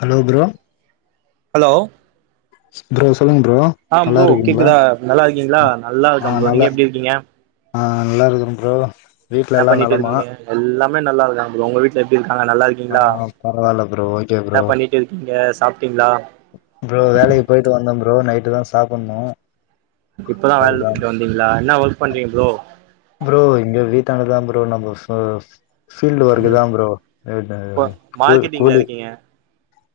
hello bro hello bro சொல்லுங்க bro ஆ நல்லா ப்ரோ இருக்கீங்களா கேக்குதா நல்லா இருக்கீங்ளா நல்லா இருக்கே ஆ ப்ரோ நல்லா நீங்க எப்படி இருக்கீங்க ஆ நல்லா இருக்குற ப்ரோ வீட்ல என்ன எல்லா பண்ணிட்டு நலமா இருக்கீங்க எல்லா மே நல்லா இல்ல உங்க வீட்ல எப்படி ஆஹ் பரவால்ல ப்ரோ ஓகே என்ன ப்ரோ பண்ணிட்டு இருக்கீங்க சாப்ட்டீங்களா ப்ரோ வேலைக்கு போயிட்டு வந்த ப்ரோ நை ட்டுதா சாப்புணு இப்பதா வேலைல விட்டு வந்தீங்ளா என்னா ஒர்க் பண்றீங் ப்ரோ ப்ரோ இங்க வீட்டான்டதா ப்ரோ நம்ப சொ சொ ஃபீல்டு ம் ஒர்குக்குதான் ப்ரோ இப்ப கூ மார்க்கெட்டிங்ல கோடி இருக்கீங்க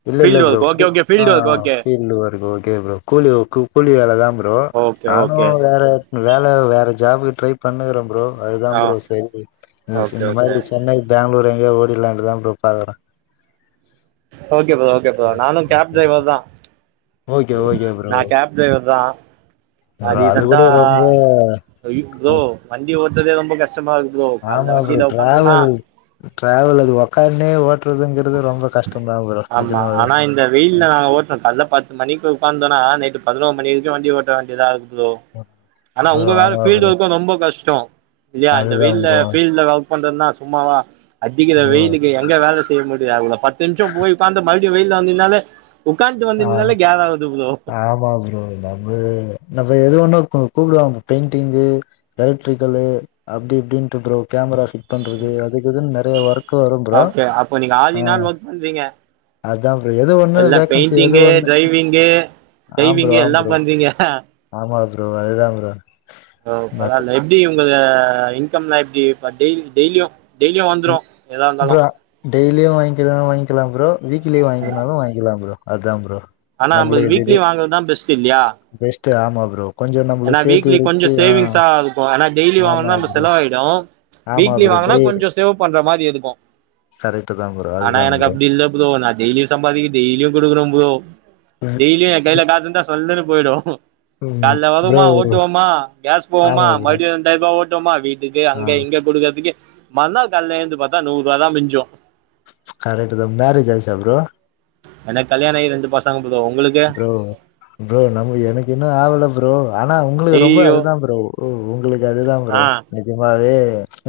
இல்ல இல்ல field bro work okay okay field work ஆஹ் okay field work okay bro கூலி கூலி வேலைதான் ப்ரோ ஓகே நானு ஓகே வேற வேலை வேற ஜாப்க்கு ட்ரை பண்ணிக்கற ப்ரோ அதுதான் ஆ ப்ரோ சரி ஓகே இந்த ஓகே மாரி சென்னை பெங்களூர் அங்கயே ஓடிலாண்டுதான் ப்ரோ பாக்குற ஓகே ப்ரோ ஓகே ப்ரோ நானு கேப் டிரைவர்தா ஓகே ஓகே ப்ரோ நா கேப் டிரைவர்தா நா அது ரீசண்டா கூட ரொம்ப அய்யோ ப்ரோ வண்டி ஓட்டறதே ரொம்ப கஷ் ஆமா ப்ரோ ட்ராவல் ட்ராவல் அது உக்கான்னே ஓட் ஆமா நிஜமாவே ஆனா இந்த வெய்யில்ல நாங்க ஓட்டுறோ கால பத்து மணிக்கு உட்காந்துந்தோனா நைட்டு பதினோரு மணி வரைக்கு வண்டி ஓட் ஓட்ட வேண்டியதாகுது இதோ ஆனா ப்ரோ உங்க வேல ஆமா ஃபீல்டு ப்ரோ ஒர்க்கு ரொம்ப கஷ்டோ இல்லையா இந்த அதுதா வெய்யில்ல ப்ரோ ஃபீல்டுல ஒர்க் ஒர்க் பண்றதுனா சும்மாவா அடிக்கிற ப்ரோ வெய்யிலுக்கு எங்க வேல முடியாவுல பத்து நிமிஷோ போய் உக்காந்து மறுபடி வெய்யில வந்ததுனாலே ஆஹ் ஆமா ப்ரோ நம்ம நம்ம எது ஒண்ணு கூ கூப்பிடுவாங்க பெயிண்டிங்கு எலக்ட்ரிக்கலு அப்படி இப்டின்ட்டு ப்ரோ கேமரா ஃபிட் பண்றது அதுக்கு இதுனு நெறயா ஒர்க வரும் ப்ரோ ஓகே அப்போ நீங்க all uh in all work பண்றீங்க அதுதா ப்ரோ எது ஒண்ணு வேக்கன்சி ட்ங்கு டிரைவிங்கு ஆம் ப்ரோ டைவிங்கு ஆம் எல்லா ப்ரோ பண்றீங்க ஆமா ப்ரோ அதுதா ப்ரோ ஓ மத்த பரவால்ல எப்படி உங்க இன்கம் எல்லா எப்படி டெய்லி டெய்லியு டெய்லியு வந்துரு எதா இருந்தாலு ப்ரோ டெய்லியு வாங்கிதா வாங்கிக்கலா ப்ரோ வீக்லி வாங்கினாலு வாங்கிக்கலா ப்ரோ அதா ப்ரோ ஆனா நம்ப நம்மளுக்கு வீக்லி வாங்கறதா பெஸ்ட் டு இல்லியா டு ஆமா ப்ரோ கொஞ்சோ ஏனா நம்மளுக்கு சேத்து வீக்லி வச்சு கொஞ்சம் ஆ சேவிங்ஸ்ஸா இருக்கு ஏனா டெய்லி ஆமா வாங்குனா நம்ப ப்ரோ செலவாயுடு ஆமா வீக்லி ப்ரோ வாங்குனா டே கொஞ்ச சேவ் பண்ற மாரி இதுக்கு கரெக்ட் தா ப்ரோ ஆனா அதுதா எனக்கு ப்ரோ அப்டி இல்ல ப்ரோ நா டெய்லியு சம்பாதிக்கிது டெய்லியு குடுக்குனு ப்ரோ டெய்லியு எ கையில காசு இருந்தா சொல்லுனு போய்டு ம் ப்ரோ மா ஓட்டுவோமா கேஸ் போவோமா ஆமா ப்ரோ மறுபடி ரெண்டாயிரபா ஓட் வோமா வீட் டுக்கு ஆ அங்க இங்க குடுக்கற்துக்கு மறுநாள் கால்ல எழுந்து பாத்தா நூறுரூபா தா மிஞ்சு கரெக்ட் தா மேரேஜ் ஆயிச்சா ப்ரோ எனக்கு கல்யாண ஆகி ரெண்டு பசங்க ப்ரோ உங்களுக்கு ப்ரோ ப்ரோ நம் எனக்கு இன்னு ஆகல ப் ப்ரோ ஆனா உங்களுக்கு ரொம்ப ஐயயோ அதுதா ப்ரோ உ உங்களுக்கு அதுதா ஆ ப்ரோ நெஜமாவே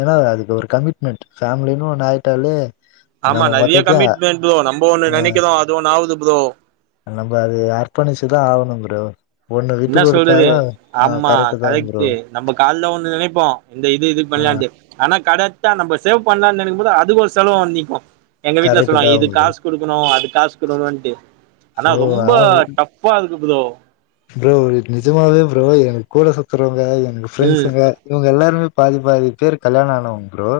ஏன்னா அதுக்கு ஒரு கமிட்மெண்ட் ஃபேமிலின்னு ஒண்ணு ஆயிட்டாலே ஆமா நம்ம நெறைய மொத்தத்தையு கமிட்மெண்ட் ப்ரோ நம்ம ஒன்னு ஆ நெனைக்கிறோ அது ஒன்னு ஆவுது ப்ரோ நம்ம அது அர்ப்பணிச்சுதா ஆகணு ப்ரோ ஒண்ணு விட்டு இன்னா சொல்றது குடுத்தாலு ஆ ஆமா கரெக்ட் தா ப்ரோ கரெக்ட்டு நம்ம கால்ல ஒண்ணு நெனைப்போ இந்த இது இது ஆ பண்லான்ட்டு ஆனா கரெக்டா நம்ம சேவ் பண்ணலானு நெனைக்கும் போ ப்ரோ அதுக்கு ஒரு செலவு வந்து நிக்கு எங்க வீட்டுல கரெக்ட் தா சொல்லுவாங்க இதுக் ப்ரோ காசு குடுக்கணு அதுக் காசு குடுக்கணுன்ட்டு ஆனா ப்ரோ ரொம்ப ஆமா டஃப்பா கு ப்ரோ ஒ நிஜமாவே ப்ரோ எனக்கு கூட சுத்தறவங்க எங்க ம் ஃபிரெண்ட்ஸ்ங்க இவங்க எல்லாருமே பாதி பாதி பேர் கல்யாணம் ஆனவங்க ப்ரோ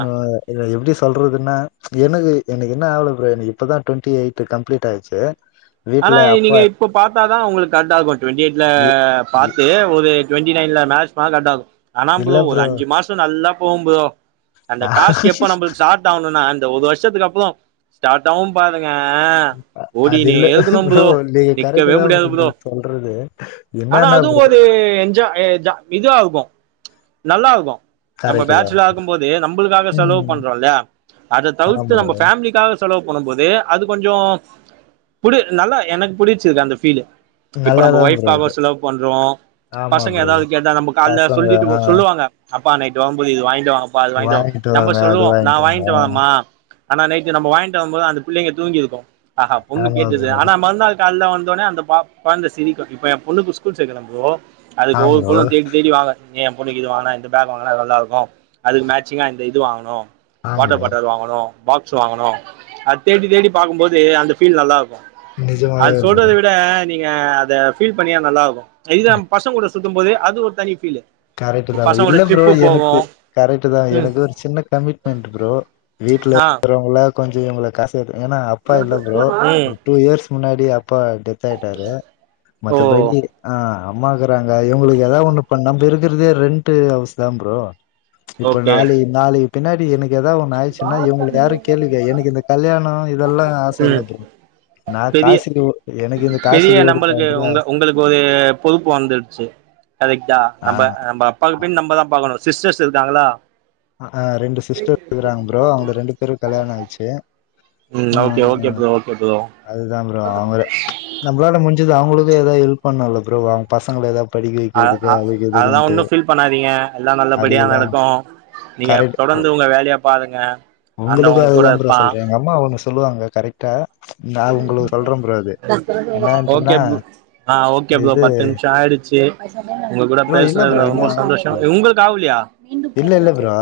ஆ என்னது எப்டி சொல்றதுன்னா எனக்கு எனக்கு இன்னு ஆவல ப்ரோ எனக்கு இப்போ தா டுவெண்ட்டி எயிட் கம்ப்ளீட் ஆச்சு ஆனா நீங்க இப்ப பாத்தாதா உங்களுக் காண்டா பத்து விக்கெட்ல இ இ பாத்து ஒரு ஏ டுவெண்டி நயன்ல மாஸ்னா கட் ஆகு ஆதா ப்ரோ ஒரு அஞ்சு மாச நல்லா போம் போதா அந்த டாஸ்க் எப்ப நம்பளுக்கு சார்ட் ஆணுனா இந்த ஒரு வர்ஷத்துக்கு அப்றோ ஸ்டார்ட் ஆவும் பாருங் க அது ஓடினே இல்ல போ ப்ரோ நீங்க கரெக்ட் நிக்கவே தா முடியாது ப்ரோ நீங்க சொல்றது ஆனா என்னன்னா அதுவு ப்ரோ ஒரு என்ஜா என்ஜா இதுவா இருக்கு நல்லா இருக்கு நம்ம கரெக்ட் தா பேச்சுலரா இருக்கும் போது நம்பளுக்காக செலவு ம் பண்றோல அத ஆமா தவிர்த்து ப்ரோ நம்ம ஃபேம்லிக்காக செலவு பண்ணம்போது அது கொஞ்சோ புடி நல்லா எனக்கு புடிச்சிது அந்த ஃபீலு இப்ப நம்ப நல்லாதா ப்ரோ ஃவைப்காக இருக்கு ஒரு செலவு பண்றோ ஆமா பசங்க ப்ரோ எதாது கேட்டா நம்ப கால்ல பசங்க சொங்கிட்டு ஆ போக சொல்லுவாங்க அப்பா நைட்டு வரும் போது இது வாங் கிட்டுவாப்பா அது வாங்கிட்டுவா வாங்கிட்டு நம்ப வாங்க அது சொல்லுவோ நா வாங்கிட்டு வாங்க வாய்ன்ட்டு வரம்மா ஆனா நைட்டு நம்ப வாங்கிட்டு வரும் போது அந்த பிள்ளைங்க தூங்கிருக்கு ஆஹா பொண்ணுக் ஆமா கேக்குது ப்ரோ ஆனா மறுநாள் கால்ல வந்தோனே அந்த பாப் கொழந்த சிரிக்கு இப்ப எ பொண்ணுக்கு ஸ்கூல் சேக்ரே ப்ரோ அதுக்கு ஆ ஒவ்வொரு ப்ரோ பொருளு தேடி தேடி வாங்க என் பொண்ணுக்கு இது வாங்குனா இந்த பேக் வாங்கனா நல்லா இருக்கு அதுக்கு மேச்சிங்கா இந்த இது வாங்கணு ஆ வாட்டர் ப்ரோ பாட்டில் வாங்கணு பாக்ஸ் வாங்கணு அது தேடி தேடி பாக்கும்போது அந்த ஃபீல் நல்லா இருக் அது நிஜமாவே ப்ரோ சொல்றத விட நீங்க அத ஃபீல் பண்ணினா நல்லா இருக்கு எல்லாம் பசங்களுடைய சுத்தும் போது அது ஒரு தனி ஃபீலு கரெக்ட்டு தா பசங்க கூட இல்ல ப்ரோ ட்ரிப்பு எனக்கு போவோம் கரெக்ட்டு தா ம் எனக்கு ஒரு சின்ன கமிட்மெண்ட்டு ப்ரோ வீட்ல ஆ இருக்றவங்கள கொஞ்ச எவ்ளோ காசு எடு ஏனா அப்பா இல்ல ப்ரோ ம் ஒரு டூ இயர்ஸ் முன்னாடி அப் பா டெத் ஆயிட்டாரு ஓ மத்த படி ஆஹ் ஆம்மாக்கு இப்ப இவங்களுக்கு ஏதா ஒன்னு பண்ணாம நம்ம இருக்கறதே ரெண்ட் ஹவுஸ் தான் ப்ரோ இப்ப ஓகே நாலி நாலி பின்னாடி எனக்கு ஏதா ஒன்னு ஆயிடுச்சுன்னா இவங்களுக்கு யாரு கேள்விக்கா எனக்கு இந்த கல்யாண இதெல்லா ஆச இல்ல ம் ப்ரோ நா பெரிய காசி எனக்கு இந்த பெரிய காசி நம்மளுக்கு ஓடுலன்றது உங்க ஆச உங்களுக்கு ஒரு ட்டா நம்ம நம் அப்பாக்கு பின் நம்ப தா பாக்கணு சிஸ்டர்ஸ் இருக்காங்களா ஆ ஆ ரெண்டு சிஸ்டர் றாங்க ப்ரோ அவங்க ரெண்டு பேரும் கல்யாண ஆச்சு ம் ஆ okay okay bro okay bro அதுதா ப்ரோ அவங்க நம்மளால முடிஞ் அவங்களுக்கு ஏதாவது ஹெல்ப் பண்ணல ப்ரோ அவங்க பசங்களை ஏதாவது அ அ அதலா ஒன்னும் ஃபீல் பண்ணாதீங்க எல்லா நல்லபடியா அதுக்குதா நடக்கு நீங்க கரெக்ட் தொடர்ந்து உங்க வேலைய பாருங்க ஆண்டவன் உங்களுக்கு உங்க கூட அதுதா ப்ரோ இருப்பான் சொல்ற எங்க அம்மா ஒன்னு சொல்லுவாங்க கரெக்டா நா உங்களுக்கு சொல்றே ப்ரோ அது ஓகே என்னான்ட்டுன்னா ப் ஆ ஓகே ப்ரோ இது பத்து நிமிஷ ஆயிடுச்சு உங்க கூட ப்ரோ இல்ல பேச ப்ரோ இன்னு ரொம்ப ஆகல சந்தோஷோ ப்ரோ உங்களுக்கு ஆவளையா இல்ல இல்ல ப்ரோ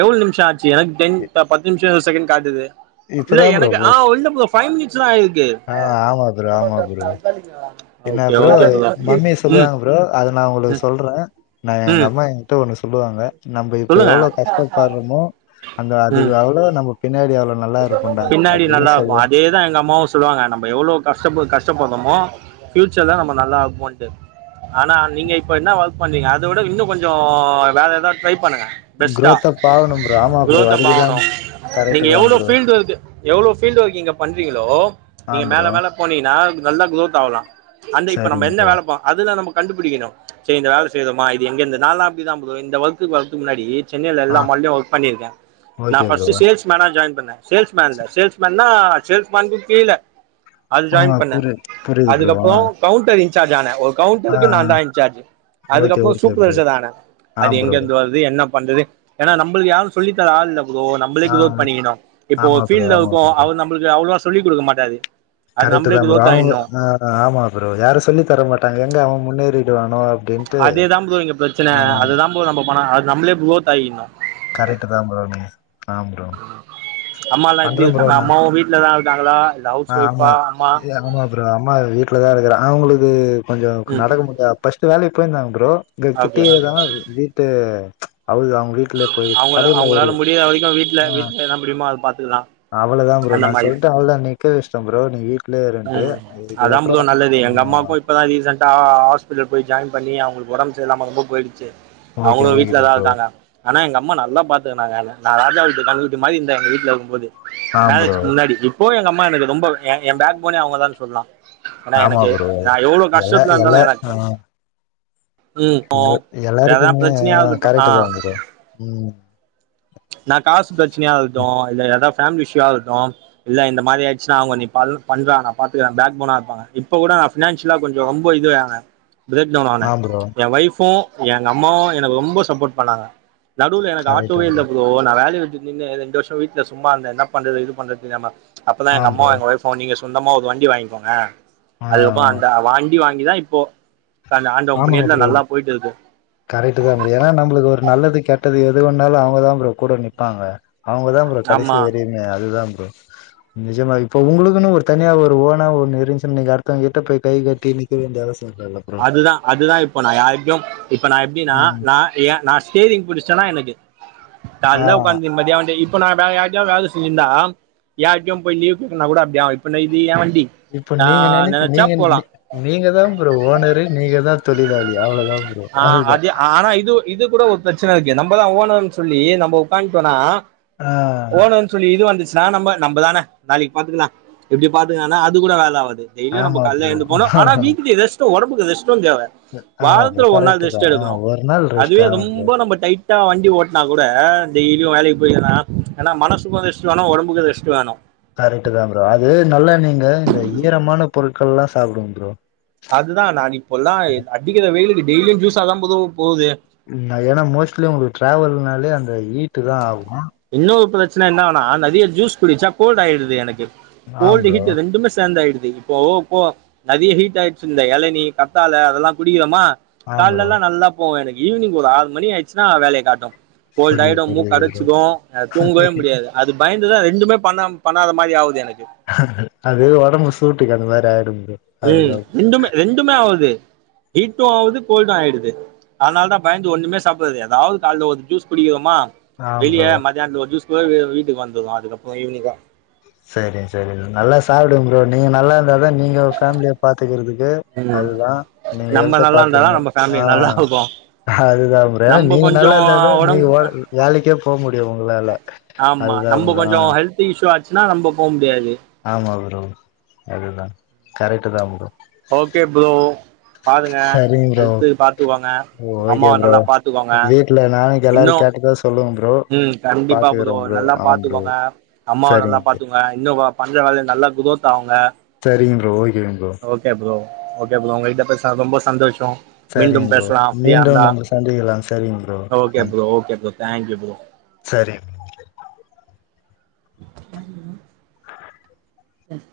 எவ்வளவு நிமிஷம் ஆச்சு எனக்கு டென் பத்து நிமிஷ காட்டுது இல்ல இப்பதா ப்ரோ எனக்கு ஆ [unintelligible] இல்ல ப்ரோ ஃபைவ் மினிட்ஸ் தா ஆயிருக்கு ஆ ஆமா ப்ரோ ஆமா ப்ரோ என்ன ஓகே ப்ரோ ஓகே மம்மி ம் சொல்லுவாங்க ப்ரோ அது நா உங்களுக்கு ம் சொல்ற நா எங்க ம் அம்மா என்கிட்ட ஒண்ணு சொல்லுவாங்க நம்ம இப்ப சொல்லுங்க எவ்ளோ கஷ்டப்படுறோமோ அங்க ம் அதிகளவுள நம்ம பின்னாடி எவ்ளோ பின்னாடி நல்லா இருப்ப அதேதா எங்க அம்மாவு சொல்லுவாங்க நம்ம எவ்ளோ கஷ்ட ப கஷ்ட படுறோமோ பியூச்சர்ல நம்ம நல்லா ஆனா நீங்க இப்ப என்ன ஒர்க் பண்றீங்க அத விட இன்னு கொஞ்சோ வேற ஏதாவது ட்ரை பண்ணுங்க பெஸ்ட்டா குரோத்தப் ஆவணும் ப்ரோ ஆமா ப்ரோ அதுக்குதா குரோத்தபாகனு கரெக்ட் நீங்க தா எவ்ளோ ப்ரோ ஃபீல்டு ஒர்க் எவ்ளோ ஃபீல்டு்ஒர்கிங்க பண்றீங்களோ ஆ நீங்க மேல ப்ரோ மேல போனீங்கன்னா நல்லா குரோத் ஆகலாம் அந்த இப்ப நம்ம சரிங்க என்ன ப்ரோ வேலைப்பா அதுல நமக்கு கண்டுபிடிக்கும் செரி இந்த வேலை செய்றோமா இது எங்கிருந்து நாலாம் அப்டிதான் இந்த ஒர்க் வர்றதுக்கு முன்னாடி சென்னனல ஆ எல்லாம் மால்லையும் ஒர்க் பண்ணிருக்கன் நான் ஓகே ப்ரோ ஃபர்ஸ்ட் சேல்ஸ் மேனா ஜாயின் பண்ணே சேல்ஸ்மேன் தான் சேல்ஸ் மேன் என்ன சேல்ஸ் மேன்கு கீழ அது ஆ ஜாயின் பண்ண புரி புரியுது ப்ரோ ஆ அதுக்கப்புறம் கவுண்டரி இன்ஜார்ஜ் ஆன ஓ ஆ கவுண்டருக்கு நான் தான் இன்சார்ஜ் ஓகே அதுக்கப்புறம் ஓகே ப்ரோ சூப்பர்வேசர் தான ஆ அது எங்க ப்ரோ இருந்து வருது என்ன வந்தது ஏனா நம்மளுக்கு யாரும் சொல்லித்தரா ப்ரோ நம்மளே ஆ கிரௌத் பண்ணிக்கணும் இப்போ ஆமா ஒரு ப்ரோ ஃபீல்ட் ஆமா அவுக்கோ ப்ரோ அவ நமளுக்கு அவ்வளவா சொல்லி கொடுக்க மாட்டாது கரெக்ட் தான் ப்ரோ அவங்க் ஆமா ப்ரோ யாரும் சொல்லி தர மாட்டாங்க எங்க அவ முன்னேறி அதேதான் ஃப்ரோ இங்க பிரச்சனை ஆ அதுதான் ஃப்ரோ நம்ம பணம் அது நம்மளே குரோத் ஆயிரணும் கரெக்ட் தான் ஃப்ரோ நீங்க ஆ ப்ரோ அம்மாலாம் எப்படி பண்றே ப்ரோ இருக்காங்க நா அம்மாவும் வீட்டு்லதான் இருக்காங்களா இல்ல ஆ ஹவுஸ் ஆமா ஒய்ஃபா அம்மா ஏ, ஆமா ப்ரோ அம்மா வீட்டில் தான் இருக்கிற அவங்களுக்கு கொஞ்சம் ம் நடக்க முடியாது ஃபர்ஸ் ட் வேலைக்கு போயிருந்தாங்க ப்ரோ இங்க ஓகே கிட்டேயதான் வீட்டு அவது அவங்க வீட்டுல அவங்க அவங்களால முடியாத வரைக்கும் வீடல வீட்டுல என்ன முடியுதோ அதது பாத் அவ்ளதான் ப்ரோ நான் சொல்லட்டு அவளதான் நிக்கவச்சுடேன் ஃப்ரோ நீ வீட்டுல உஹம் அதான் ஃப்ரோ நல்லது எங்க அம்மாக்கும் இப்பதான் ரீசெண்டா ஹாஸ்பிடல் போய் ஜாயின் பண்ணி அவங்க உடம்பு சரியில்லாம ரொம்ப போயிடுச்சு ஓகே அவங்களும் ஓகே வீட்டு்ல தா ப்ரோ இருக்காங்க ஆனா எங்க அம்மா நல்லா பாத்துக்கனாங்க என்ன நான் ராஜா வீட்டு கன்னுகுட்டி மாறி இருந்தேங்க வீட்டுல இருக்கும் போது ஆ ப்ரோ மேரேஜ்கு முன்னாடி இப்போ எங்க எனக்கு ரொம்ப என் பே போன அவங்கதா சொன்னா ஏன்னா ஆமா எனக்கு ப்ரோ நா எவ்வளவு கஷ்டத்துல இருந்தாலு எனக்கு ம் எ எதனா எல்லாருக்குமே பிரச்சனையா இருக்கட்டு கரக்ட தா ஆ ப்ரோ உம் நா காச பிரச்சனையா இருக்கட்டும் இல்ல எட பேமிலி இஷயூவா இருக்கட்டும் இல்ல இந்த மாதிரி ஆய்டுச்சுனா அவங்க நீ பண்றா நா பாத்துக்க பேக் போனா இருப்பாங்க இப்ப கூட நா பைனான்சியல்லா கொஞ்சம் ரொம்ப இதுவோங்க பிரேக்டவுன் ஆன ஆ ப்ரோ என் வை ஃபும் எங்க அம்மாவு எனக்கு ரொம்ப சப்போர்ட் பண்ணாங்க நடுல எனக்கு கரெக்ட் ஆட்டோவே இல் ப்ரோ நா வேலை விட்டு நின்னு ரெண்டு வருஷம் வீட்டுல சும்மா இருந்த என்ன பண்றது இது பண்றது தெரியாம அப்பதா ஆ எங்க ப்ரோ அம்மாவும் எங்க வைஃபும் நீங்க சொந்தமா ஒரு வண்டி வாங்கிக்கோங்க ஆ அதுக்கப்புறம் அந்த வாண்டி வாங்கி தா இப்போ அந்த ஆண்டவ ஆமாங் புண்ணியத்துல ப்ரோ நல்லா போயிட்டு இருக்கு கரெக்ட்தாங் ஏன்னா நம்மளுக்கு ஒரு நல்லது கெட் டது எது வந்தாலு அவங்கதா ப்ரோ கூட நிப்பாங்க அவங்கதா ப்ரோ கடைசி ஆமா வரியுமே அதுதா ப் ரோ நிஜமா இப்ப உங்களுக்குனு ஒரு தனியா ஒரு ஓனா ஒண்ணு இருந்ச்சினு நீங்க அடுத்தவன்கிட்ட போய் கை கட்டி நிக்க வேண்டிய அவசிய இல்லல்ல ப்ரோ அதுதா இப்ப நா யாருகிட்டியு இப்ப நா எப்படினா ம் நா எ நா ஸ்டேரிங் புடிச்சுட்டனா எனக்கு ஆ கால்ல உக்காந்து நிம்மதியா வண்டிய இப்ப நா வேற யார்டயு வேல செஞ்சிருந்தா யார்ட்டியு போய் லீவ் கேக்னுனா கூட அப்டி ஆவு இப்ப இது எ வண் இப்ப நீங்க நெனச்சு நீங்க நீங்கதா ப்ரோ ஓனரு நீங்கதா தொழிலாளி அவ்ளோதா ப்ரோ ஆ அதுதா அது ஆனா இது இது கூட பிரச் சன இருக்கு நம்பதா ஓனர்னு சொல்லி நம்ப உக்காந்ட்டோனா ஆ ஓனர்னு சொல்லி இது வந்துச் சினா நம்ப நம்பதான நாளைக்கு பாத்துக்கலா எப்டி பாத்துக்கலானா அது கூட வேல ஆவாது டெய்லி நம்ப ஆமா கால்ல ப்ரோ எழுந்து போனு ஆனா வீட்டுக்கு எதாச்சினா ஒடம்பு [unintelligible] சவ ஆமா வாங் ப்ரோ ஒரு நாள் கரெக்ட் தா ரெஸ்ட் ஆ எடுக்கறோ ஒரு நாள் ரெஸ்ட் அதுவே ஆமா ப்ரோ ரொம்ப நம்ம டைட்டா வண்டி ஓட்னா கூட டெய்லியு வேலைக்கு போய்க்கிலா ஆனா மனசுக்கு ரெஸ்ட் வேணு ஒடம்புக்கு ரெஸ்ட் வேணு கரெட்டு தா ப்ரோ அது நல்லா நீ ங்க இந்த ஈரமான பொருட்கள் எல்லா சாப்புடுங்க ப்ரோ அதுதா நான் இப்பொ எல்லா எ அடிக்கிற வேயிலுக்கு டெய்லியு ஜூஸ் ஆ தா ப்ரோ அது ஏன்னா மோஸ்ட்லி உங்களுக்கு டிராவல்னாலே அந் த ஈட்டு தா ஆகு இன்னொரு பிரச்சன என்னனா நெறய ஜூஸ் குடிச்சா கோல்டு ஆயிடுது எனக்கு ஆ கோல்டு ப்ரோ ஹுட் ரெண்டுமே சேர்ந்து ஆயிடு இப்போ இப்போ நெறய ஹீட் ஆயிடுச்சி இந்த எளநி கத்தால அதெலா குடிக்கிறோமா ஆ கால்ல ப்ரோ எல்லா நல்லா போவு எனக் ஈவினிங் ஒரு ஆறு மணி ஆய்ச்சினா வேலய காட்டு கோல்ட் புரியுது ஆயிடு மூக்கு புரியுது ப்ரோ அடச்சுடூ தூங்கவே முடியாது அது பயந்துதா ரெண்டுமே பண்ணம் பண்ணாத மாரி ஆவுது எனக் அது ஒடம்பு சூட்டுக்கு அந்த மாரி ஆய் உம் ரெண்டுமே ரெண்டுமே ஆவுது ஹீட்டு ஆவுது கோல்டு ஆயிடுது அதனால தா பயந்து ஒண்ணுமே சாப்பிடுறது ஏதாவது காலைல ஒரு ஜூஸ் குடிக்கிறோமா ஆ ப்ரோ வெளிய மதியானத்து ஒரு ஜுஸ் எப்பொ ஆவது வீட்டுக்கு வந்துரு அதுக்கப்றோ ஈவினிங்தா சரி சரி நல்லா சாப்டுங்க ப்ரோ நீங்க நல்லா இருந்தாத நீங்க ஃபேமிலிய பாத்துக்கறதுக்கு ம் அதுதா நீங்க நம்ம ஹெல்த நல்லா இருந்தாதா பாத்துகுங்க நம்ம ஃபேமிலி நல்லா ஆஹ் இருக்கு அதுதா ப்ரோ ஏனா நம்ம நீங்க கொஞ்சோ நல்லா இருந்தாதா நீங்க வே ஒடம்பு வேலைக்கே போ முடியு உங்களால அதுதா ப்ரோ ஆஹ் ச்சுனா நம்ப போம் முடியாது ப்ரோ அதுதா கரக்ட் தா ப்ரோ ஓகே புரோ பாருங்க சரிங்க ப்ரோ ஹெல்து பாத்துக்கோங்க ஓகே அம்மாவ ப்ரோ நல்லா பாத்துக்கோங்க வீட்ல நாளைக்கு எல்லாரு இன்னு கேட்டதா சொல்லுங்க ப்ரோ உம் கண்டிப்பா ப்ரோ பாத்துக்கறே நல்லா ஆ ப்ரோ பாத்துக்கோங்க அம்மாவ நல்லா சரிங்க ப்ரோ பாத்துக்கோங்க இன்னு நா பண்ற வேலய நல்லா குரோத் அவுங்க ம் ப்ரோ இ ஓகே ப்ரோ ஓகே ப்ரோ உங்ககிட்ட பேசுனதுல ரொம்ப சந்தோஷ் சரிங்க் ப்ரோ மீண்டும் நம்ம சந்திக்கலா சரிங்க ப்ரோ ஓகே நன்றி bro okay bro thank you bro சரிங் ம் ம் உஹ்